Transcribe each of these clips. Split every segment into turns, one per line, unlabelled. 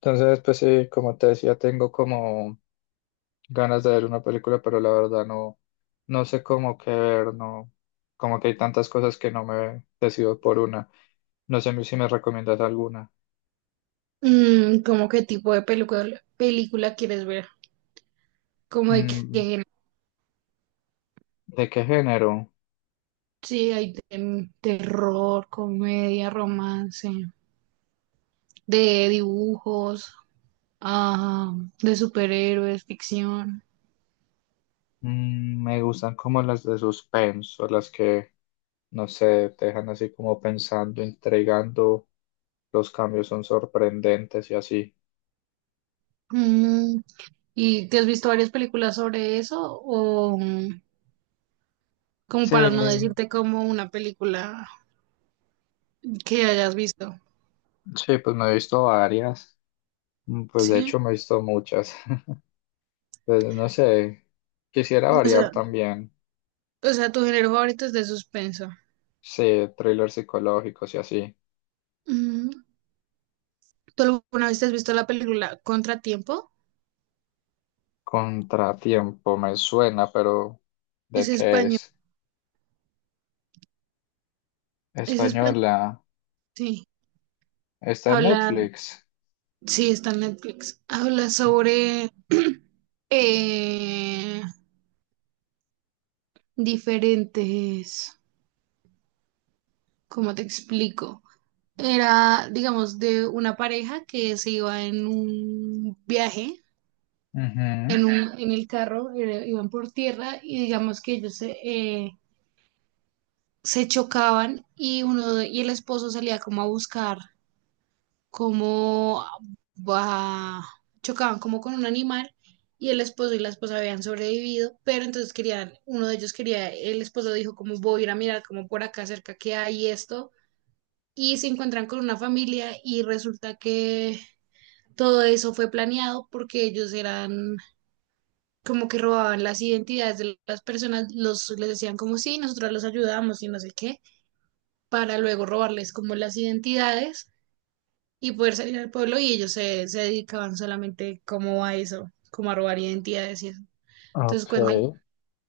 Entonces, pues sí, como te decía, tengo como ganas de ver una película, pero la verdad no sé cómo qué ver, no, como que hay tantas cosas que no me decido por una. No sé si me recomiendas alguna.
¿Cómo qué tipo de película quieres ver? Como de que,
Mm, ¿de qué género?
sí, hay de- terror, comedia, romance, de dibujos, ah, de superhéroes, ficción.
Mm, me gustan como las de suspenso, las que, no sé, te dejan así como pensando, intrigando, los cambios son sorprendentes y así.
Mm, ¿y te has visto varias películas sobre eso? O como
Sí,
para no decirte como una película que hayas visto.
sí, pues me he visto varias, mm, pues de hecho
Sí.
me he visto muchas. Pues no sé, quisiera
O
variar
sea,
también.
o sea, tu género favorito es de suspenso.
Sí, thrillers psicológicos y así.
Mm, ¿tú alguna vez te has visto la película Contratiempo?
Contratiempo me suena, pero
Es
¿de qué
español,
es?
es español,
Española.
sí.
Está en
Habla,
Netflix.
sí, está en Netflix. Habla sobre eh, diferentes, ¿cómo te explico? Era, digamos, de una pareja que se iba en un viaje,
Ujú,
en el carro, iban por tierra y digamos que ellos se chocaban y y el esposo salía como a buscar. como bah, chocaban como con un animal y el esposo y la esposa habían sobrevivido, pero entonces querían, uno de ellos quería, el esposo dijo como voy a ir a mirar como por acá cerca que hay esto y se encuentran con una familia y resulta que todo eso fue planeado porque ellos eran como que robaban las identidades de las personas, los les decían como sí, nosotros los ayudamos y no sé qué, para luego robarles como las identidades y poder salir al pueblo y ellos se dedicaban solamente como a eso, como a robar identidades y eso. Entonces
ok.
cuentan
Ujú.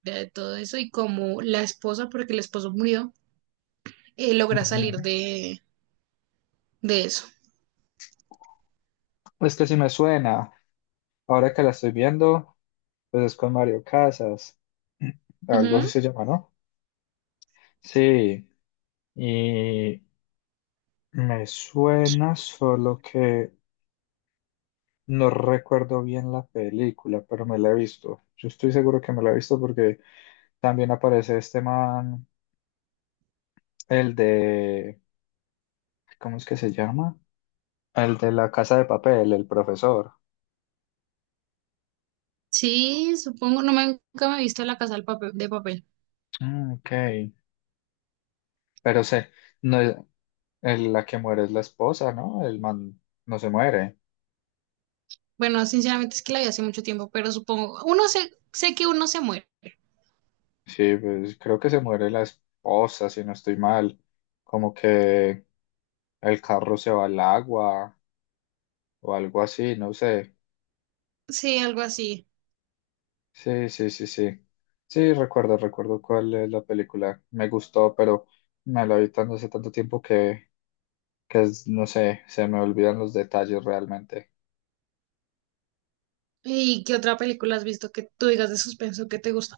de todo eso y cómo la esposa, porque el esposo murió, logra salir de eso.
Es que sí me suena. Ahora que la estoy viendo, pues es con Mario Casas. Algo así
Ujú.
se llama, ¿no? Sí. Y me suena solo que. No recuerdo bien la película, pero me la he visto. Yo estoy seguro que me la he visto porque también aparece este man, el de, ¿cómo es que se llama? El de la Casa de Papel, el profesor.
Sí, supongo, no me, nunca me he visto la casa del papel, de papel.
Ah, ok. Pero sé, no es, el- la que muere es la esposa, ¿no? El man no se muere.
Bueno, sinceramente es que la vi hace mucho tiempo, pero supongo, sé que uno se muere.
Sí, pues creo que se muere la esposa, si no estoy mal. Como que el carro se va al agua o algo así, no sé.
Sí, algo así.
Sí, sí, sí, sí. Sí, recuerdo cuál es la película. Me gustó, pero me la vi tanto hace tanto tiempo que es- no sé, se me olvidan los detalles realmente.
¿Y qué otra película has visto que tú digas de suspenso que te gusta?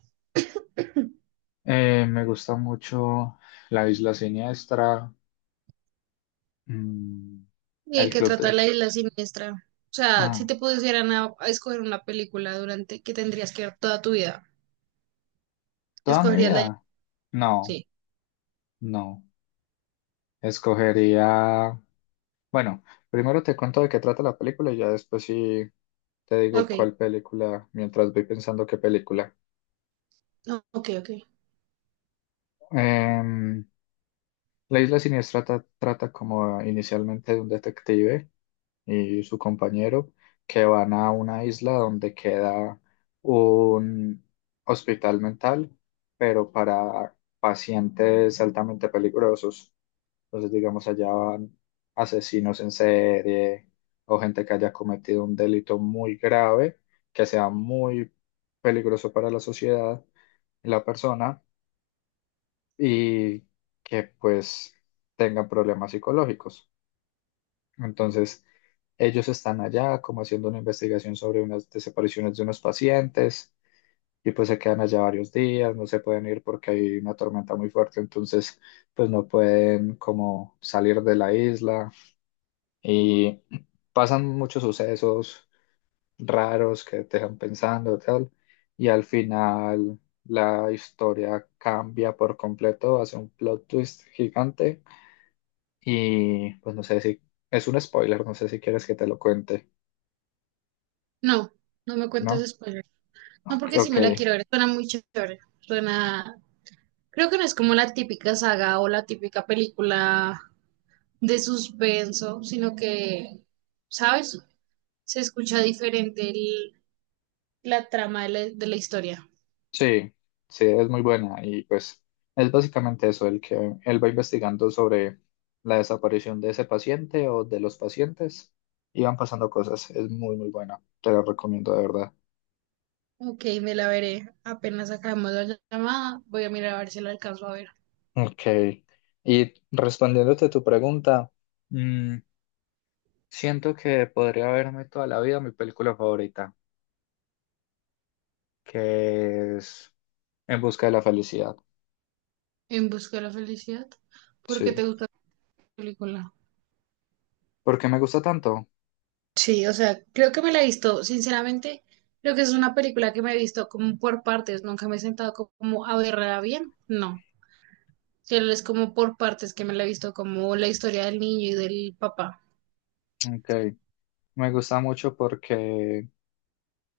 Me gusta mucho La Isla Siniestra, mm,
Y hay
El
que
Club
tratar
de.
la isla siniestra. O sea, si
Ah,
te pusieran a escoger una película durante que tendrías que ver toda tu vida,
¿toda mi
¿escogerías la isla?
vida? No,
Sí.
no. Escogería. Bueno, primero te cuento de qué trata la película y ya después sí te digo
Ok.
cuál película, mientras voy pensando qué película.
No, ok, ok.
Em, La isla siniestra ta- trata como inicialmente de un detective y su compañero que van a una isla donde queda un hospital mental, pero para pacientes altamente peligrosos. Entonces, digamos, allá van asesinos en serie o gente que haya cometido un delito muy grave, que sea muy peligroso para la sociedad y la persona y que pues tengan problemas psicológicos. Entonces, ellos están allá como haciendo una investigación sobre unas desapariciones de unos pacientes y pues se quedan allá varios días, no se pueden ir porque hay una tormenta muy fuerte, entonces pues no pueden como salir de la isla y pasan muchos sucesos raros que te dejan pensando tal y al final la historia cambia por completo, hace un plot twist gigante. Y pues no sé si es un spoiler, no sé si quieres que te lo cuente,
No, no me cuentes
¿no?
spoiler. No, porque si
Ok,
me la quiero ver. Suena muy chévere. Suena. Creo que no es como la típica saga o la típica película de suspenso, sino que, ¿sabes? Se escucha diferente la trama de la historia.
sí, sí, es muy buena y pues es básicamente eso, el que él va investigando sobre la desaparición de ese paciente o de los pacientes y van pasando cosas, es muy muy buena, te la recomiendo de verdad.
Ok, me la veré. Apenas acabemos la llamada, voy a mirar a ver si la alcanzo a ver.
Ok, y respondiéndote a tu pregunta, mm, siento que podría verme toda la vida mi película favorita, que es En busca de la felicidad,
En busca de la felicidad. ¿Por qué te
sí.
gusta la película?
¿Por qué me gusta tanto?
Sí, o sea, creo que me la he visto, sinceramente, creo que es una película que me he visto como por partes, nunca me he sentado como a verla bien, no. Solo es como por partes que me la he visto, como la historia del niño y del papá.
Ok, me gusta mucho porque,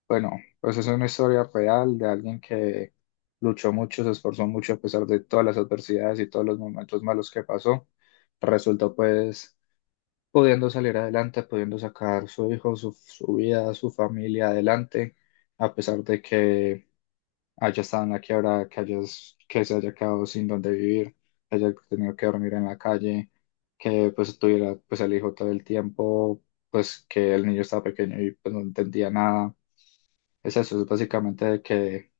bueno, pues es una historia real de alguien que luchó mucho, se esforzó mucho a pesar de todas las adversidades y todos los momentos malos que pasó. Resultó pues pudiendo salir adelante, pudiendo sacar su hijo, su vida, su familia adelante, a pesar de que haya estado en la quiebra, que, hayas- que se haya quedado sin dónde vivir, que haya tenido que dormir en la calle, que pues tuviera pues el hijo todo el tiempo, pues que el niño estaba pequeño y pues no entendía nada. Es eso, es básicamente de que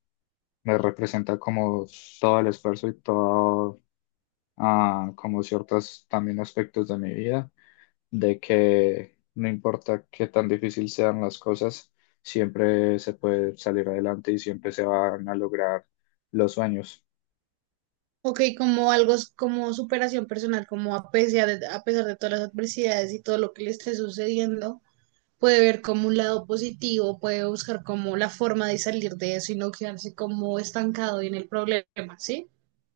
me representa como todo el esfuerzo y todo, ah, como ciertos también aspectos de mi vida de que no importa qué tan difícil sean las cosas, siempre se puede salir adelante y siempre se van a lograr los sueños.
Ok, como algo, como superación personal, como a pesar de todas las adversidades y todo lo que le esté sucediendo. Puede ver como un lado positivo, puede buscar como la forma de salir de eso y no quedarse como estancado en el problema, ¿sí?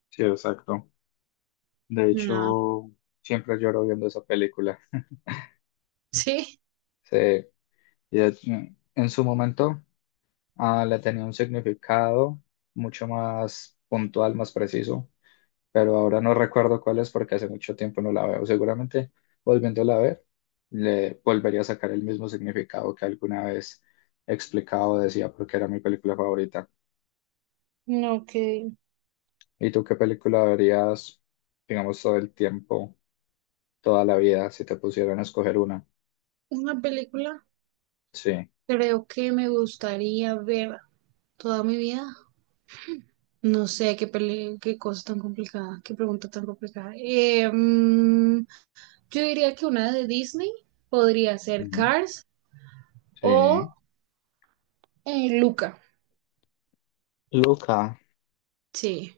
Sí, exacto. De
No,
hecho, siempre lloro viendo esa película.
sí.
Sí, y de- en su momento ah, le tenía un significado mucho más puntual, más preciso, pero ahora no recuerdo cuál es porque hace mucho tiempo no la veo. Seguramente volviéndola a ver, le volvería a sacar el mismo significado que alguna vez explicaba o decía porque era mi película favorita.
No, que
¿Y tú qué película verías, digamos, todo el tiempo, toda la vida, si te pusieran a escoger una?
una película
Sí.
creo que me gustaría ver toda mi vida. No sé qué cosa tan complicada, qué pregunta tan complicada. Yo diría que una de Disney podría ser
Ujú.
Cars o
Sí.
Luca.
Luca.
Sí.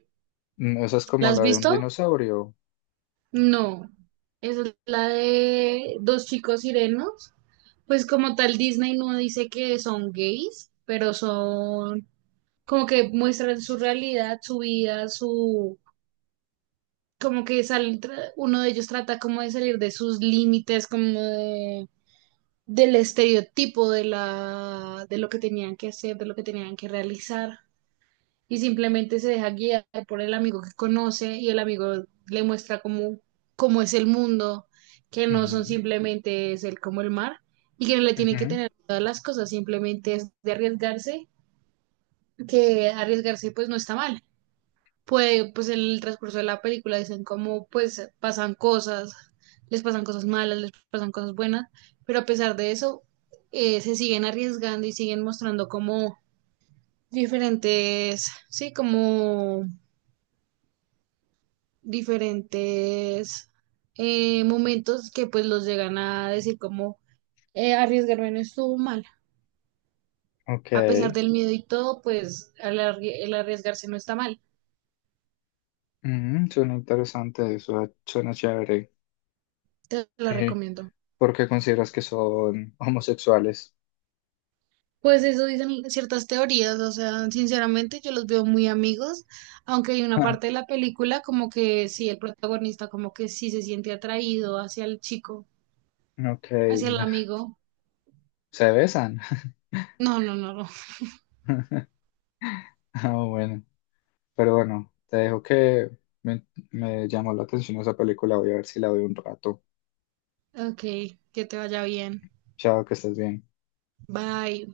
Mm, esa es
¿La
como
has
la de un
visto?
dinosaurio.
No, esa es la de dos chicos sirenos. Pues como tal, Disney no dice que son gays, pero son como que muestran su realidad, su vida, su... Como que salen, uno de ellos trata como de salir de sus límites, del estereotipo de lo que tenían que hacer, de lo que tenían que realizar. Y simplemente se deja guiar por el amigo que conoce y el amigo le muestra cómo es el mundo, que no son
Ujú.
simplemente es el como el mar y que no le tiene que
Ujú.
tener todas las cosas, simplemente es de arriesgarse, que arriesgarse pues no está mal. Puede, pues en el transcurso de la película dicen cómo pues pasan cosas, les pasan cosas malas, les pasan cosas buenas, pero a pesar de eso se siguen arriesgando y siguen mostrando como diferentes, sí, como diferentes momentos que pues los llegan a decir como arriesgarme no estuvo mal.
Ok.
A pesar del miedo y todo, pues el arriesgarse no está mal.
Ujú, suena interesante, eso suena chévere.
Te la recomiendo.
¿Porque consideras que son homosexuales?
Pues eso dicen ciertas teorías, o sea, sinceramente yo los veo muy amigos, aunque hay una
Ah,
parte de la película como que sí, el protagonista como que sí se siente atraído hacia el chico,
ok,
hacia el
bueno,
amigo.
se besan.
No, no, no, no.
Ah, bueno, pero bueno, te dejo que me, me llamó la atención esa película, voy a ver si la veo un rato.
Ok, que te vaya bien.
Chao, que estés bien.
Bye.